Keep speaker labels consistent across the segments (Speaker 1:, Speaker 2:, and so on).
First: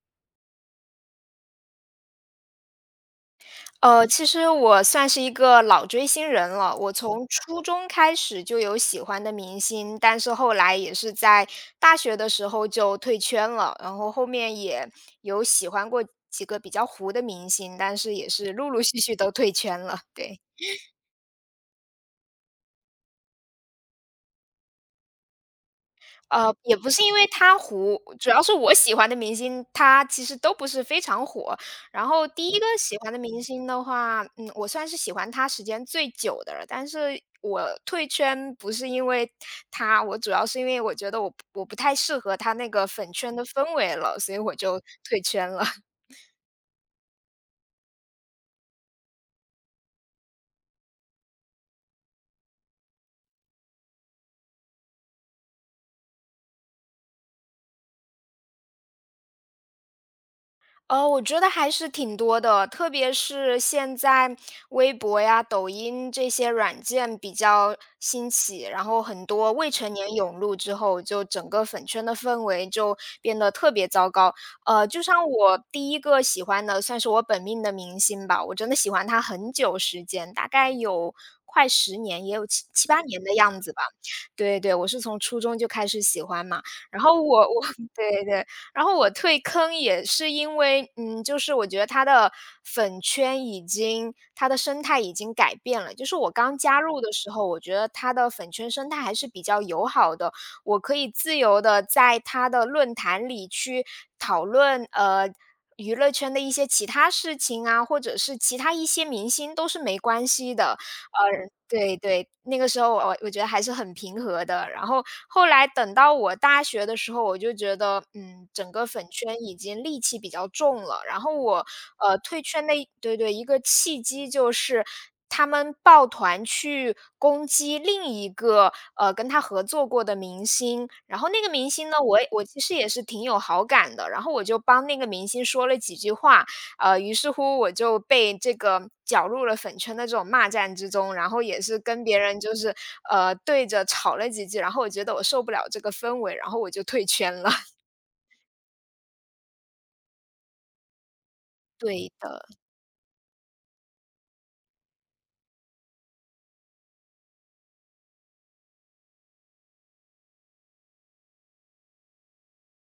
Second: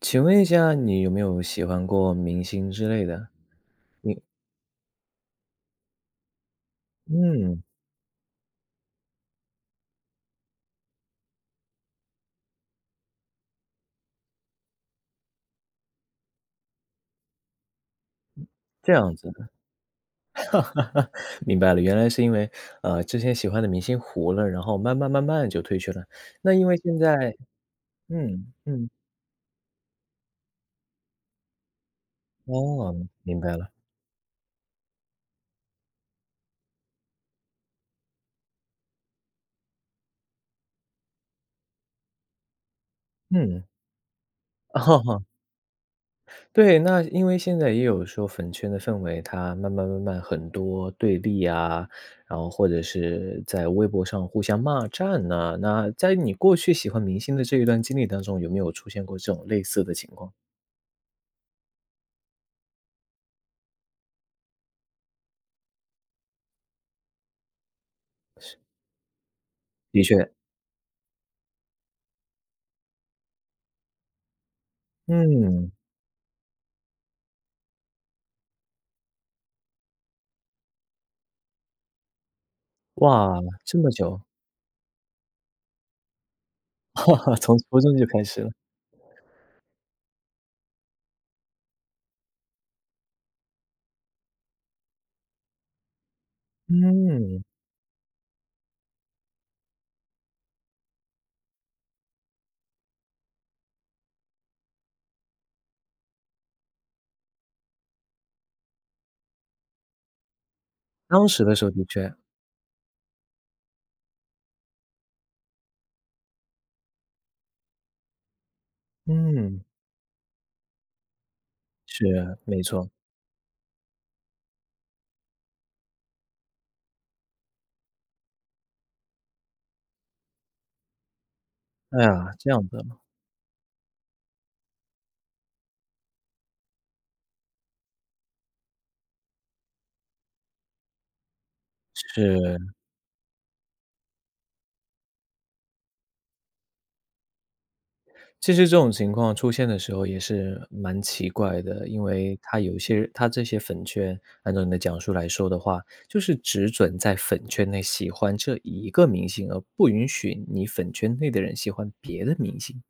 Speaker 1: 请问一下，你有没有喜欢过明星之类的？你
Speaker 2: 其实我算是一个老追星人了，我从初
Speaker 1: 嗯，
Speaker 2: 中开始就有喜欢的明星，但是后来也是在大学的时候就退圈了，然后后面也有喜欢过几个比较糊的明星，但是也是陆陆
Speaker 1: 这
Speaker 2: 续续
Speaker 1: 样
Speaker 2: 都
Speaker 1: 子，
Speaker 2: 退圈了，对。
Speaker 1: 明白了，原来是因为，之前喜欢的明星糊了，然后慢慢慢慢就退去了。那因
Speaker 2: 也
Speaker 1: 为
Speaker 2: 不
Speaker 1: 现
Speaker 2: 是因为
Speaker 1: 在
Speaker 2: 他糊，主要
Speaker 1: 嗯，
Speaker 2: 是我
Speaker 1: 嗯，
Speaker 2: 喜欢的明星，他其实都不是非常火。然后第一个喜
Speaker 1: 哦，
Speaker 2: 欢的
Speaker 1: 明
Speaker 2: 明
Speaker 1: 白
Speaker 2: 星
Speaker 1: 了，
Speaker 2: 的话，嗯，我算是喜欢他时间最久的了，但是我退圈不是因为他，我主要是因为我觉得我不我不太适合他那个粉圈的
Speaker 1: 嗯，
Speaker 2: 氛围了，所以我 就退
Speaker 1: 哦。
Speaker 2: 圈了。
Speaker 1: 对，那因为现在也有说粉圈的氛围，它慢慢慢慢很多对立啊，然后或者是在微博上互相骂战呐、那在你过去喜欢明星的这一段经历当中，有没有出现过这种类似的情况？
Speaker 2: 我觉得还是挺多的，特别是现在微博呀、抖音这些软件比较兴起，然后很多未成
Speaker 1: 的
Speaker 2: 年
Speaker 1: 确，
Speaker 2: 涌入之后，就整个粉圈的氛围就变得特别糟糕。就像我
Speaker 1: 嗯，
Speaker 2: 第一个喜欢的，算是我本命的明星吧，我真的喜欢他很久时间，大概有快10年，也有七七八年的
Speaker 1: 哇，
Speaker 2: 样子
Speaker 1: 这
Speaker 2: 吧。
Speaker 1: 么久，
Speaker 2: 对对，我是从初中就开始喜欢嘛，然 后
Speaker 1: 哇，
Speaker 2: 我
Speaker 1: 从
Speaker 2: 我
Speaker 1: 初 中就开
Speaker 2: 对
Speaker 1: 始
Speaker 2: 对，
Speaker 1: 了。
Speaker 2: 然后我退坑也是因为，嗯，就是我觉得他的粉圈已经他的生态已经改变了。就是我刚加入的时
Speaker 1: 嗯，
Speaker 2: 候，我觉得他的粉圈生态还是比较友好的，我可以自由的在他的论坛里去讨论，娱乐圈的一些其他事情啊，或者是其他一些明星都是没关系的。
Speaker 1: 当时
Speaker 2: 呃
Speaker 1: 的时候的
Speaker 2: 对
Speaker 1: 确，
Speaker 2: 对，那个时候我觉得还是很平和的。然后后来等到我大学的时候，我就觉得，嗯，整个粉圈已
Speaker 1: 嗯，
Speaker 2: 经戾气比较重了。然后我
Speaker 1: 是
Speaker 2: 退
Speaker 1: 没
Speaker 2: 圈的一
Speaker 1: 错。
Speaker 2: 对对，一个契机就是他们抱团去攻击另一个跟他合作过的明星。然后那个明星呢，
Speaker 1: 哎
Speaker 2: 我也
Speaker 1: 呀，
Speaker 2: 我
Speaker 1: 这
Speaker 2: 其
Speaker 1: 样
Speaker 2: 实
Speaker 1: 的
Speaker 2: 也是挺有好感的。然后我就帮那个明星说了几句话，于是乎我就被这个搅入了粉圈的这种骂战之中，然后也是跟别人就是，
Speaker 1: 是
Speaker 2: 对着吵了几句，然后我觉得我受不了这个氛围，然后我就退圈了。
Speaker 1: 其实这种情况出现的时候也是蛮奇怪的，因
Speaker 2: 对
Speaker 1: 为
Speaker 2: 的。
Speaker 1: 他有一些他这些粉圈，按照你的讲述来说的话，就是只准在粉圈内喜欢这一个明星，而不允许你粉圈内的人喜欢别的明星。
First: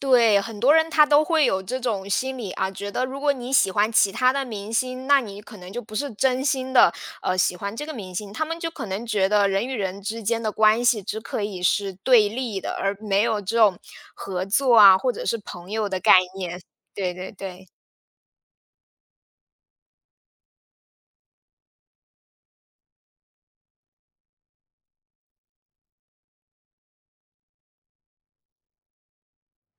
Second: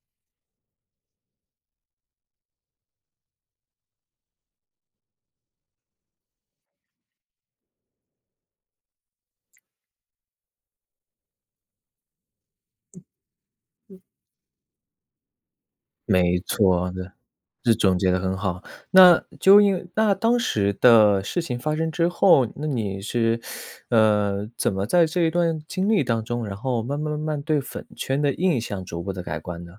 Speaker 2: 对，很多人他都会有这种心理啊，觉得如果你喜欢其他的明星，那你可能就不是真心的喜欢这个明星。他们就可能觉得人与人之间的关系只可以是对立的，而没有这种合作啊，或者是朋友的概
Speaker 1: 没
Speaker 2: 念。
Speaker 1: 错的，
Speaker 2: 对对对。
Speaker 1: 是总结的很好。那就因为那当时的事情发生之后，那你是，怎么在这一段经历当中，然后慢慢慢慢对粉圈的印象逐步的改观呢？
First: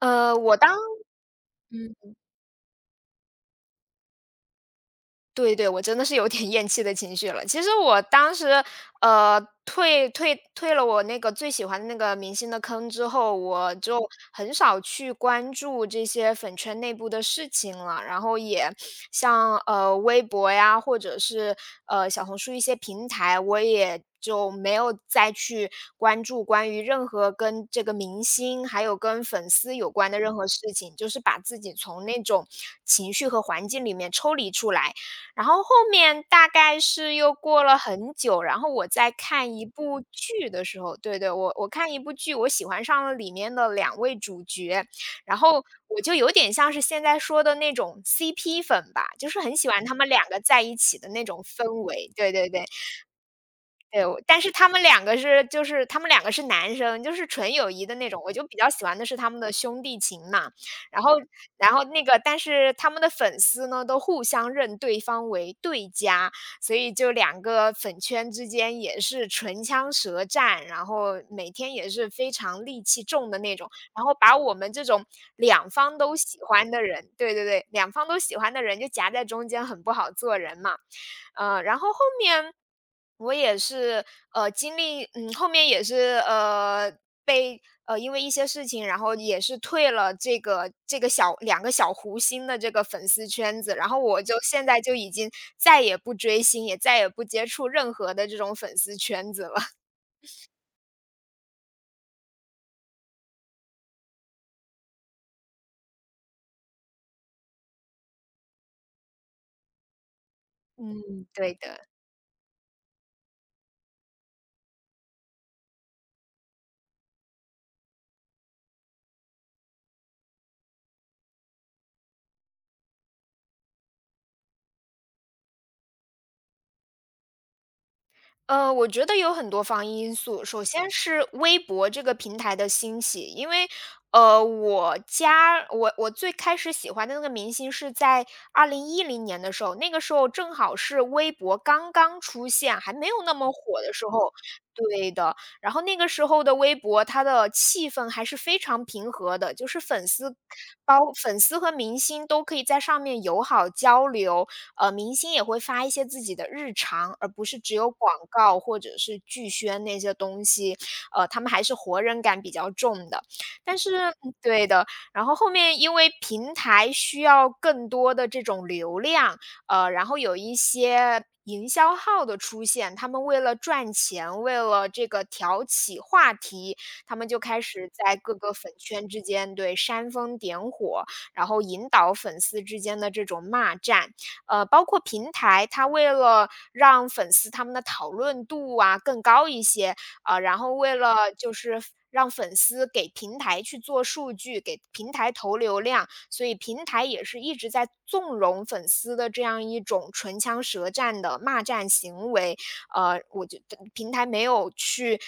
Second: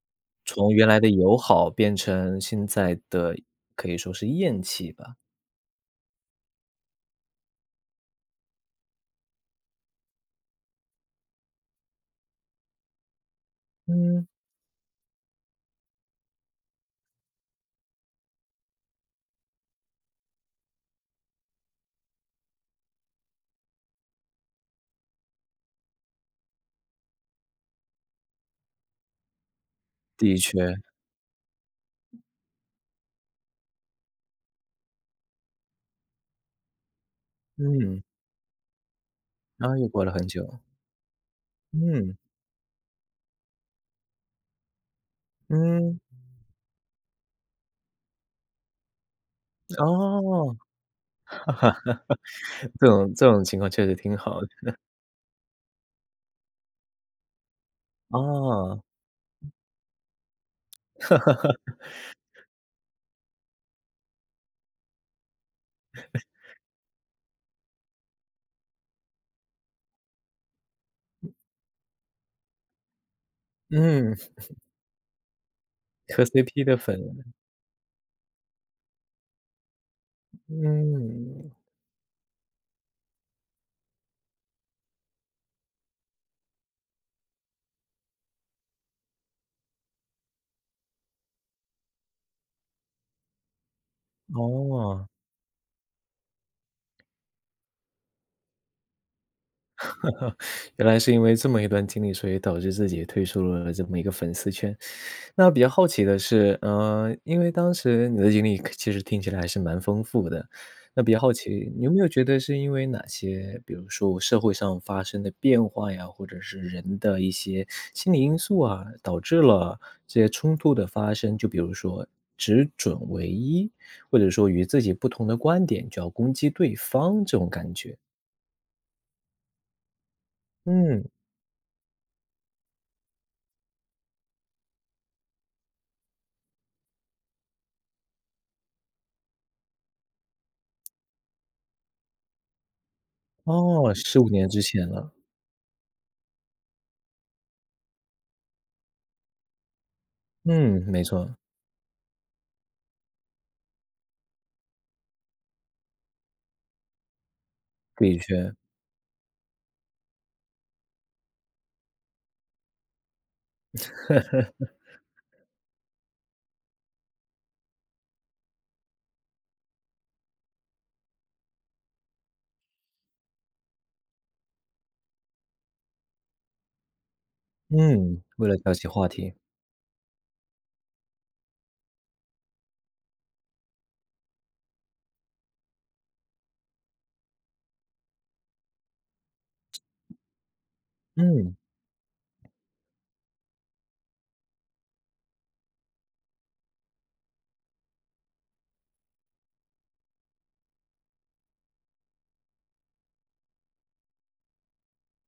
Speaker 2: 呃，我
Speaker 1: 从
Speaker 2: 当
Speaker 1: 原来的友好变成现在的可以说是厌弃吧。
Speaker 2: 对对，我真的是有点厌弃的情绪了。其实我当时，退了我那个最喜欢的那个明星的坑之后，我就
Speaker 1: 嗯，
Speaker 2: 很少去关注这些粉圈内部的事情了。然后也像微博呀，或者是小红书一些平台，我也就没有再去关注关于任何跟这个明星还有跟粉丝有关的任
Speaker 1: 的
Speaker 2: 何事
Speaker 1: 确，
Speaker 2: 情，就是把自己从那种情绪和环境里面抽离出来。然后后面大概是又过了
Speaker 1: 嗯，
Speaker 2: 很久，然后我在看一
Speaker 1: 然后又
Speaker 2: 部
Speaker 1: 过了很
Speaker 2: 剧
Speaker 1: 久。
Speaker 2: 的时候对对，我看一部
Speaker 1: 嗯，
Speaker 2: 剧，我喜欢上了里面的两位主角，然后
Speaker 1: 嗯，
Speaker 2: 我就有点像是现在说的那种 CP 粉吧，就是很喜欢他们两个
Speaker 1: 哦，
Speaker 2: 在一起的那种氛围，对对对。
Speaker 1: 这种这种情况确实
Speaker 2: 对，
Speaker 1: 挺
Speaker 2: 我但
Speaker 1: 好
Speaker 2: 是他
Speaker 1: 的。
Speaker 2: 们两个是就是他们两个是男生，就是纯友谊的那种，我就比较
Speaker 1: 哦，
Speaker 2: 喜欢的是他们的兄弟情嘛。然后但是他们的粉丝呢，都互相认对方为对家，所以就两个粉圈之间也是唇枪舌战，然后每天也是非常戾气重的那种，然后
Speaker 1: 嗯，
Speaker 2: 把我们这种
Speaker 1: 磕 CP 的粉，
Speaker 2: 两方都喜欢的人就夹在中间很不好做人嘛。
Speaker 1: 嗯，
Speaker 2: 然后后面我也是，呃，经历嗯，后面也是，呃，被呃，因为一些事情，然后也是退了这两个小湖星的这个粉丝圈子，然后我就现在就
Speaker 1: 哦，
Speaker 2: 已经再也不追星，也再也不接触任何的这种粉丝圈子了。
Speaker 1: 原来是因为这么一段经历，所以导致自己退出了这么一个粉丝圈。那比较好奇的是，因为当时你的经历可其实听起来还是蛮丰富的，那比较
Speaker 2: 嗯。
Speaker 1: 好
Speaker 2: 对
Speaker 1: 奇，你
Speaker 2: 的。
Speaker 1: 有没有觉得是因为哪些，比如说社会上发生的变化呀，或者是人的一些心理因素啊，导致了这些冲突的发生？就比如说只准唯一，或者说与自己不同的观点就要攻击对方这种感觉？
Speaker 2: 我觉得有很多防疫因素。首先
Speaker 1: 嗯，
Speaker 2: 是微博这个平台的兴起，因为，呃，我加我我最开始喜欢的那个明星是在2010年的时候，那个时候正好是微博刚刚出现，还没有那么火的
Speaker 1: 哦
Speaker 2: 时
Speaker 1: 十五
Speaker 2: 候。
Speaker 1: 年之前
Speaker 2: 对
Speaker 1: 了。
Speaker 2: 的，然后那个时候的微博，它的气氛还是非常平和的，就是
Speaker 1: 嗯，没错，
Speaker 2: 粉丝和明星都可以在上面友好交流，明星也会发一些自己的日常，而不是只有广
Speaker 1: 的确，
Speaker 2: 告或者是剧宣那些东西，他们还是活人感比较重的。但是嗯对的，然后后面因为平台需要更多的这种流量，然后有一些。营销号的出现，他们为了赚钱，为了这个挑起话题，他们就开始在
Speaker 1: 嗯，
Speaker 2: 各
Speaker 1: 为
Speaker 2: 个
Speaker 1: 了
Speaker 2: 粉
Speaker 1: 挑起话
Speaker 2: 圈之
Speaker 1: 题，
Speaker 2: 间对煽风点火，然后引导粉丝之间的这种骂战。包括平台，它为了让粉丝他们的讨论度啊更高一些，然后为了就
Speaker 1: 嗯。
Speaker 2: 是让粉丝给平台去做数据，给平台投流量，所以平台也是一直在纵容粉丝的这样一种唇枪舌战的骂战行为。我觉得平台没有去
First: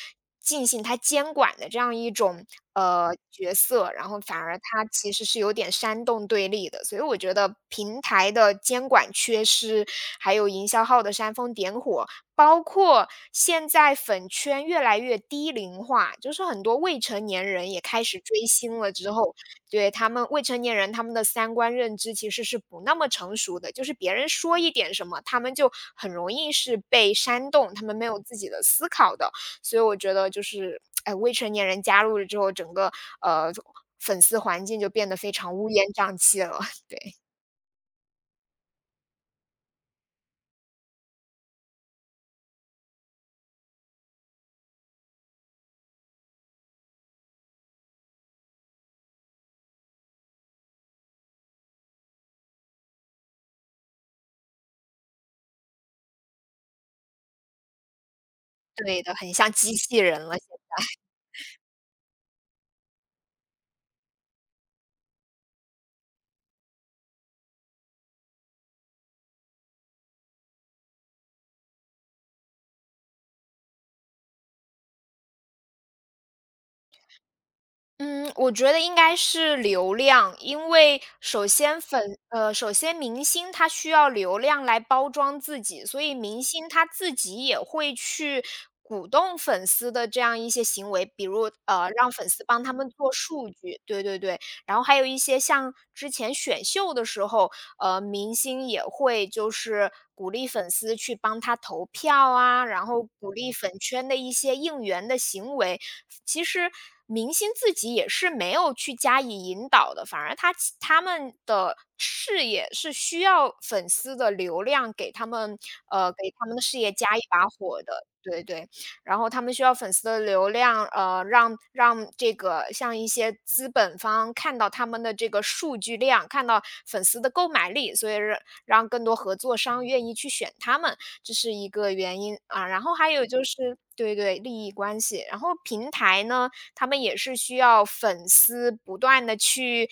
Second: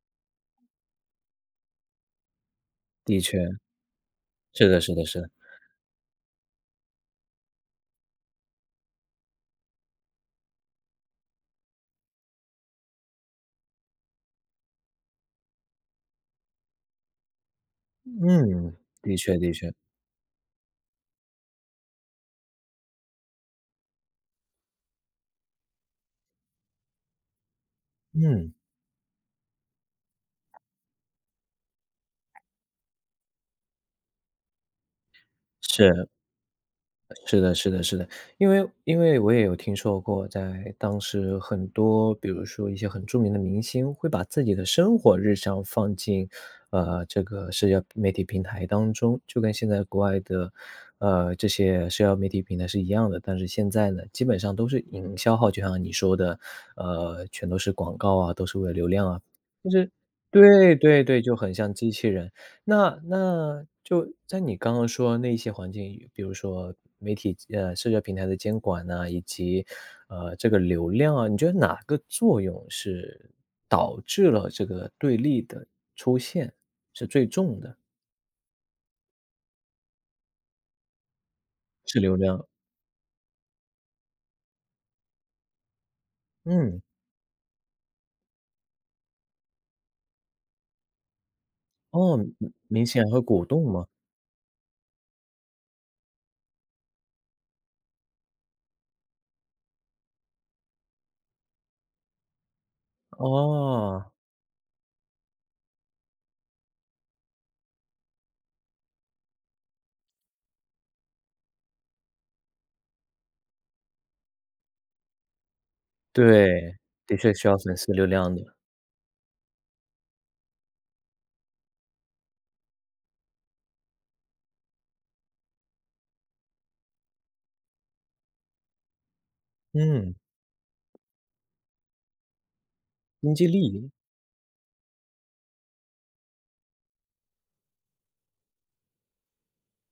Speaker 2: 进行它监管的这样一种
Speaker 1: 的确，
Speaker 2: 角色，然后反而
Speaker 1: 是的
Speaker 2: 它
Speaker 1: 是的
Speaker 2: 其
Speaker 1: 是
Speaker 2: 实
Speaker 1: 的。
Speaker 2: 是有点煽动对立的。所以我觉得平台的监管缺失，还有营销号的煽风点火，包括现在粉圈越来越低龄化，就是很多未成年人也开始追
Speaker 1: 嗯，
Speaker 2: 星了之
Speaker 1: 的
Speaker 2: 后，
Speaker 1: 确的确。
Speaker 2: 对，他们未成年人，他们的三观认知其实是不那么成熟的，就是别人说一点什么，他们就很容易是被煽动，他们没有自己
Speaker 1: 嗯。
Speaker 2: 的思考的。所以我觉得就是，哎，未成年人加入了之后，整个呃粉丝环境就变得非常乌烟
Speaker 1: 是，
Speaker 2: 瘴气了，对，
Speaker 1: 是的是的是的。因为因为我也有听说过，在当时很多比如说一些很著名的明星，会把自己的生活日常放进，这个社交媒体平台当中，就跟现在国外的，这些社交媒体平台是一样的。但是现在呢，基本上都是营销号，就像你说的，全都是广告啊，都是为了流
Speaker 2: 对
Speaker 1: 量
Speaker 2: 的，
Speaker 1: 啊。
Speaker 2: 很像机器人了。
Speaker 1: 对对对，就很像机器人。那那就在你刚刚说那一些环境，比如说媒体社交平台的监管呐，以及，这个流量啊，你觉得哪个作用是导致了这个对立的出现，是最重的？
Speaker 2: 嗯，我觉得应该是流量，因为
Speaker 1: 是流量，
Speaker 2: 首先明星他需要流量来包装自己，所以明星
Speaker 1: 嗯，
Speaker 2: 他自己也会去鼓动粉丝的这样一些行为，比如让
Speaker 1: 哦，
Speaker 2: 粉丝
Speaker 1: 明
Speaker 2: 帮他
Speaker 1: 明
Speaker 2: 们
Speaker 1: 显
Speaker 2: 做
Speaker 1: 会鼓
Speaker 2: 数
Speaker 1: 动
Speaker 2: 据，
Speaker 1: 吗？
Speaker 2: 对对对。然后还有一些像之前选秀的时候，明星也会就是鼓励粉丝去帮他投票啊，然后鼓励粉
Speaker 1: 哦，
Speaker 2: 圈的一些应援的行为。其实明星自己也是没有去加以引导的，反而他们的事业是需要粉丝的流量给他们，给他们的
Speaker 1: 对，
Speaker 2: 事业加
Speaker 1: 的
Speaker 2: 一
Speaker 1: 确
Speaker 2: 把
Speaker 1: 需要粉
Speaker 2: 火
Speaker 1: 丝流
Speaker 2: 的。
Speaker 1: 量
Speaker 2: 对
Speaker 1: 的，
Speaker 2: 对，然后他们需要粉丝的流量，让这个像一些资本方看到他们的这个数据量，看到粉丝的购买力，所以让更多合作商愿意
Speaker 1: 嗯，
Speaker 2: 去选他们。这是一个原因啊。然后还有
Speaker 1: 经
Speaker 2: 就
Speaker 1: 济利
Speaker 2: 是
Speaker 1: 益，
Speaker 2: 对对，利益关系。然后平台呢，他们也是需要粉丝不断的去，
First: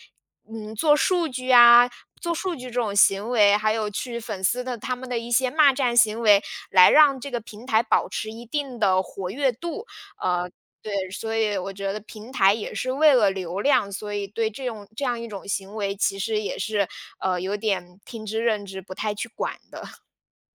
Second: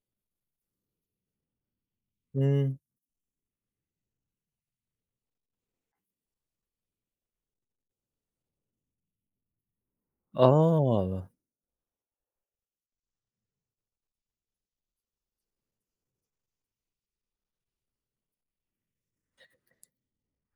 Speaker 2: 嗯，做数据啊，做数据这
Speaker 1: 嗯，
Speaker 2: 种行为，还有去粉丝的他们的一些骂战行为，来让这个平台保持一定的活跃度。呃，对，
Speaker 1: 哦。
Speaker 2: 所以我觉得平台也是为了流量，所以对这种这样一种行为，其实也是，有点听之任之，不太去管的。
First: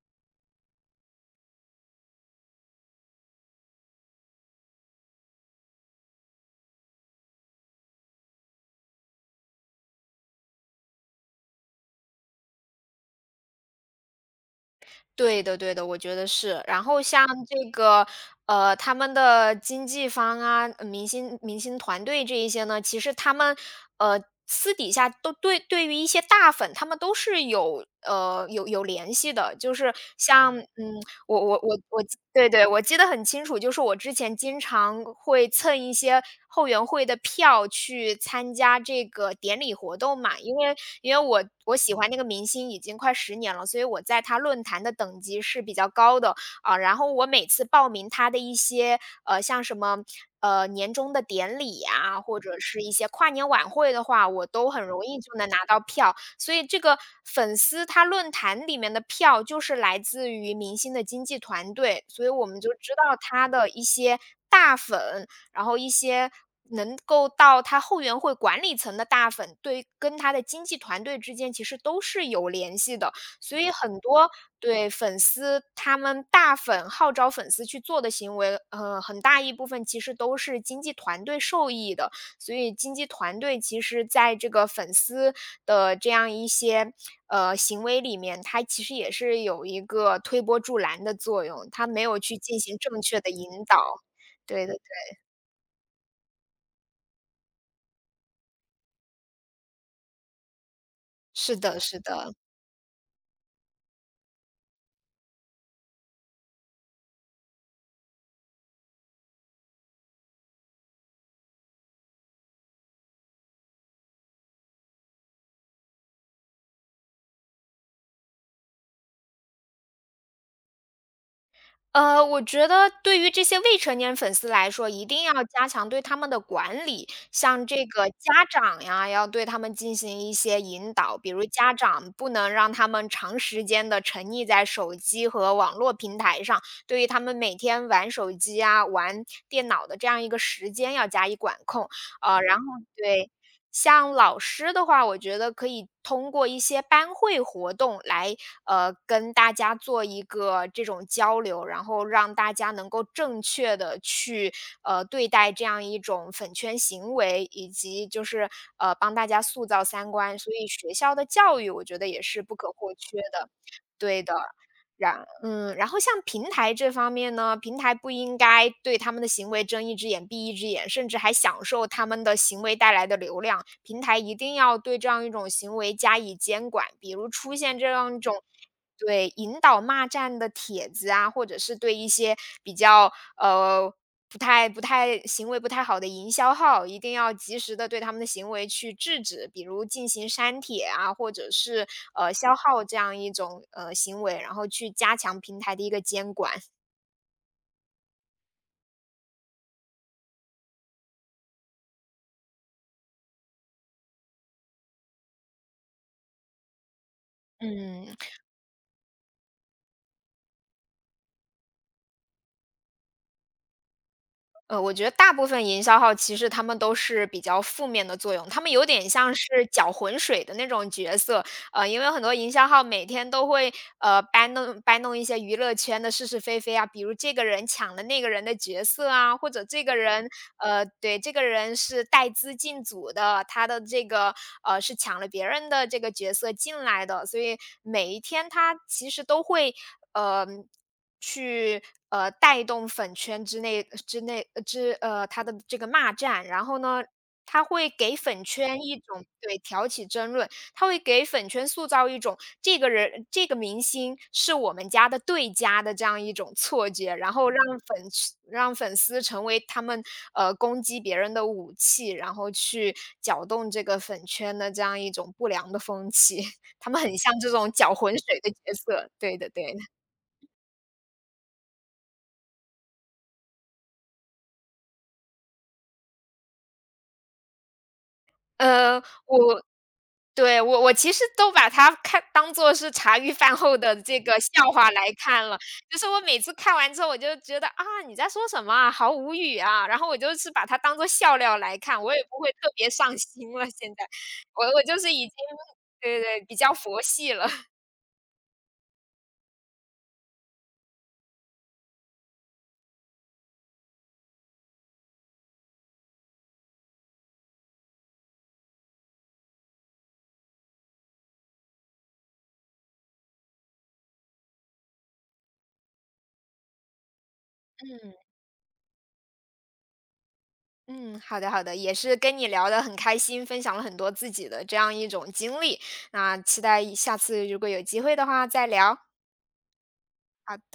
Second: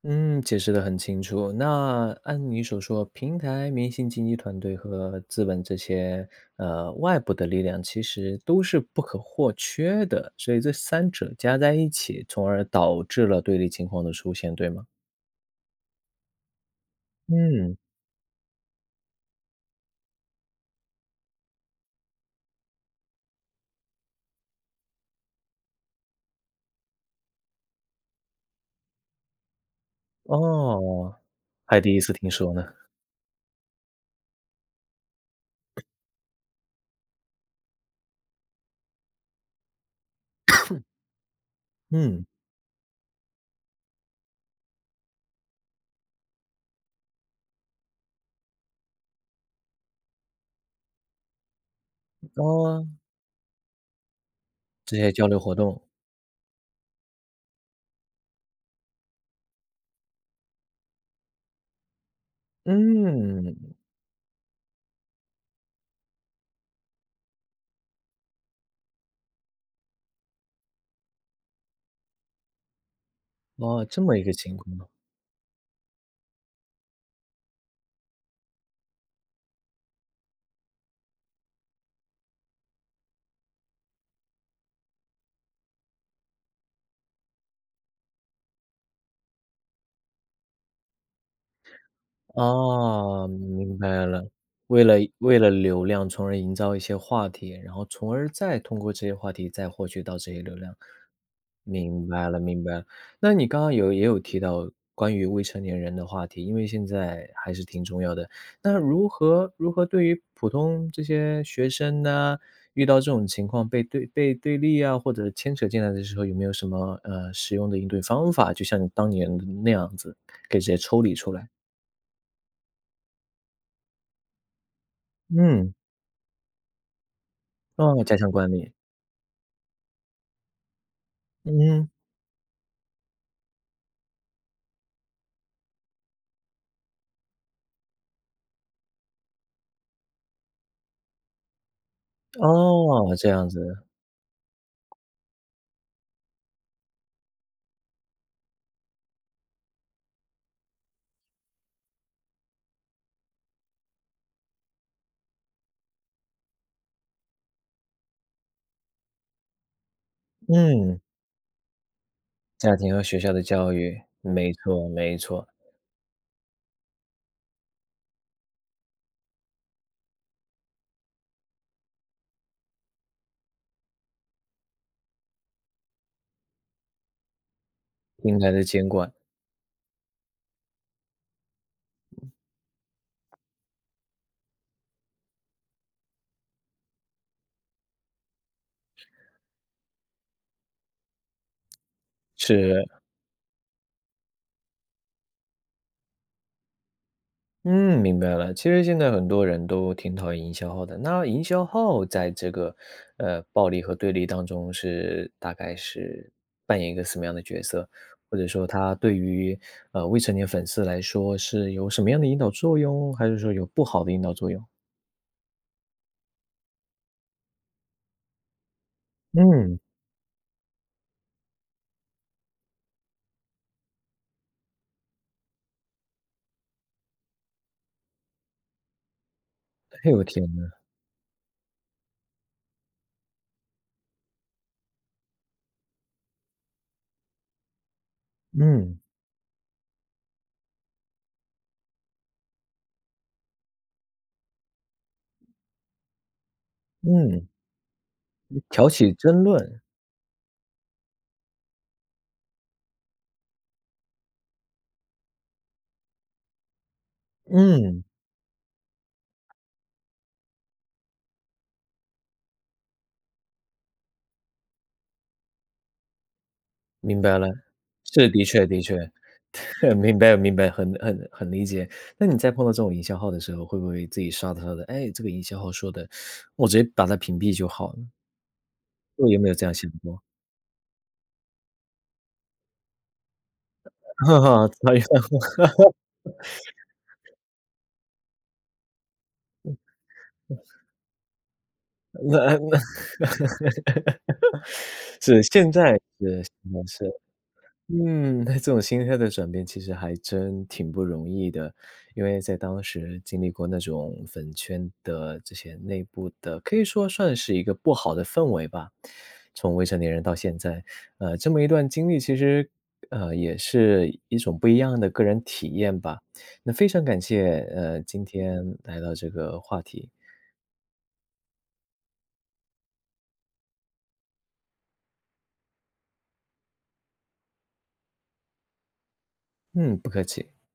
Speaker 1: 嗯，解释得很清楚。那按你所说，平台、明星经纪团队和资本这些外部的力量，其实都是不可或缺的。所以这三者加在一起，从而导致了对立情况的出现，对吗？
Speaker 2: 对的对的，我觉得是。然后像这
Speaker 1: 嗯，
Speaker 2: 个，他们的经纪方啊，呃明星团队这一些呢，其实他们，呃，私底下都对于一些大粉，他们都是有联系的。就是像嗯
Speaker 1: 哦，
Speaker 2: 我我我
Speaker 1: 还第一
Speaker 2: 我
Speaker 1: 次听
Speaker 2: 对
Speaker 1: 说
Speaker 2: 对，
Speaker 1: 呢。
Speaker 2: 我记得很清楚，就是我之前经常会蹭一些后援会的票去参加这个典礼活动嘛。因为我喜欢那个
Speaker 1: 嗯，
Speaker 2: 明星已经快十年了，所以我在他论坛的等级是比较高的。啊，然后我每次报名他的一些，像什么，年终的典礼呀，或者是
Speaker 1: 哦，
Speaker 2: 一些跨年晚会的话，我都很
Speaker 1: 这
Speaker 2: 容
Speaker 1: 些
Speaker 2: 易
Speaker 1: 交
Speaker 2: 就
Speaker 1: 流
Speaker 2: 能
Speaker 1: 活
Speaker 2: 拿到
Speaker 1: 动，
Speaker 2: 票。所以这个粉丝他论坛里面的票就是来自于明星的经纪团队，所以我们就知道他
Speaker 1: 嗯，
Speaker 2: 的一些大粉，然后一些能够到他后援会管理层的大粉，对跟他的经纪团队之间其实都是有联系的。所以
Speaker 1: 哦，
Speaker 2: 很
Speaker 1: 这么一
Speaker 2: 多
Speaker 1: 个情
Speaker 2: 对
Speaker 1: 况。
Speaker 2: 粉丝他们大粉号召粉丝去做的行为，嗯，很大一部分其实都是经纪团队受益的，所以经纪团队其实在这个粉丝的这样一些行为里面，它其实也是有一个推波助澜的作用，它没有去进行正确的
Speaker 1: 哦，
Speaker 2: 引
Speaker 1: 明
Speaker 2: 导。
Speaker 1: 白了。
Speaker 2: 对的，
Speaker 1: 为了为了流量，从而营造一些话题，然后从而再通过这些话题再获取到这些流量。
Speaker 2: 是的，是
Speaker 1: 明白
Speaker 2: 的。
Speaker 1: 了，明白了。那你刚刚有也有提到关于未成年人的话题，因为现在还是挺重要的。那如何如何对于普通这些学生呢，遇到这种情况被对被对立啊，或者牵扯进来的时候，有没有什么实用的应对方法？就像你当年那样子，可以直接抽离出来。
Speaker 2: 我觉得对于这些未成年粉丝来说，一定要加
Speaker 1: 嗯。
Speaker 2: 强对他们的管理，像这
Speaker 1: 哦，
Speaker 2: 个
Speaker 1: 加强
Speaker 2: 家
Speaker 1: 管理，
Speaker 2: 长呀，要对他们进行一些引导，比如家
Speaker 1: 嗯，
Speaker 2: 长不能让他们长时间的沉溺在手机和网络平台上，对于他们每天玩手机啊、玩电脑的这样一个时间要加以管控。呃，然后
Speaker 1: 哦，
Speaker 2: 对，
Speaker 1: 这样子，
Speaker 2: 像老师的话，我觉得可以通过一些班会活动来，跟大家做一个这种交流，然后让大家能够正确的去，对待这样一种粉圈行为，以及就是，帮大家塑造三观，所以学
Speaker 1: 嗯，
Speaker 2: 校的教育我觉得也是不可
Speaker 1: 家
Speaker 2: 或
Speaker 1: 庭和
Speaker 2: 缺
Speaker 1: 学校的
Speaker 2: 的。
Speaker 1: 教育，
Speaker 2: 对的，
Speaker 1: 没错没
Speaker 2: 然
Speaker 1: 错，
Speaker 2: 然后像平台这方面呢，平台不应该对他们的行为睁一只眼闭一只眼，甚至还享受他们的行为带来的流量。平台一定要对这样一种行为加以监管，比如出现这样一
Speaker 1: 应
Speaker 2: 种
Speaker 1: 该的监管
Speaker 2: 对引导骂战的帖子啊，或者是对一些比较不太不太行为不太好的营销号，一定要及时的对他们的行为去制止，比如进行删帖啊，或者是，消耗
Speaker 1: 是，
Speaker 2: 这样一种，行为，然后去加强平台的一个监管。
Speaker 1: 嗯，明白了。其实现在很多人都挺讨厌营销号的，那营销号在这个暴力和对立当中是大概是扮演一个什么样的角色，
Speaker 2: 嗯。
Speaker 1: 或者说它对于未成年粉丝来说是有什么样的引导作用，还是说有不好的引导作用？
Speaker 2: 我觉得大部分营销号其实他们都是比较负面的作用，他们有点像是
Speaker 1: 嗯，
Speaker 2: 搅浑水的那种角色，因为很多营销号每天都会搬弄一些娱乐圈的是是非非啊，比如这个人抢了那个人的角色啊，或者这个
Speaker 1: 哎呦
Speaker 2: 人
Speaker 1: 天呐，
Speaker 2: 对这个人是带资进组的，他的这个是抢了别人的这个角色进来的，所以每一天他
Speaker 1: 嗯
Speaker 2: 其实都会呃去带动粉圈之内他的这个骂战，然后呢。
Speaker 1: 嗯。
Speaker 2: 他会给粉圈
Speaker 1: 挑
Speaker 2: 一
Speaker 1: 起
Speaker 2: 种
Speaker 1: 争
Speaker 2: 对
Speaker 1: 论，
Speaker 2: 挑起争论，他会给粉圈塑造一种这个人、这个明星是我们家的对家的这样一种错觉，然后
Speaker 1: 嗯，
Speaker 2: 让粉丝成为他们攻击别人的武器，然后去搅动这个粉圈的这样一种不良的风气。他们很
Speaker 1: 明
Speaker 2: 像
Speaker 1: 白了。
Speaker 2: 这种搅浑
Speaker 1: 是，
Speaker 2: 水
Speaker 1: 的
Speaker 2: 的角
Speaker 1: 确的确，
Speaker 2: 色，对的对的。
Speaker 1: 明白明白，很很很理解。那你在碰到这种营销号的时候，会不会自己刷着刷着，哎，这个营销号说的，我直接把他屏蔽就好了，
Speaker 2: 呃，
Speaker 1: 有没有
Speaker 2: 我
Speaker 1: 这样想过？
Speaker 2: 对，我其实都把它看当做是茶余饭后的这 个
Speaker 1: 哈哈
Speaker 2: 笑话
Speaker 1: 讨厌，
Speaker 2: 来看了。就是我每次看完之后，我就觉得啊，你在说什么啊，好无语啊。然后我就是把它当做笑料来看，我也不会
Speaker 1: 那
Speaker 2: 特
Speaker 1: 那
Speaker 2: 别上心了。现在，我就是 已经
Speaker 1: 是，现在
Speaker 2: 对对
Speaker 1: 是，是
Speaker 2: 比较
Speaker 1: 的
Speaker 2: 佛
Speaker 1: 是。
Speaker 2: 系了。
Speaker 1: 嗯，那这种心态的转变其实还真挺不容易的，因为在当时经历过那种粉圈的这些内部的，可以说算是一个不好的氛围吧。从未成年人到现在，这么一段经历，其实也是一种不一样的个人体验吧。那非常感谢，
Speaker 2: 嗯
Speaker 1: 今天来到这个话题，
Speaker 2: 嗯，好的好的，也是跟你聊得很开心，分享了很多自己的这样一种经历。那期待下次如果有机会的话再聊。
Speaker 1: 嗯，不客气。
Speaker 2: 好。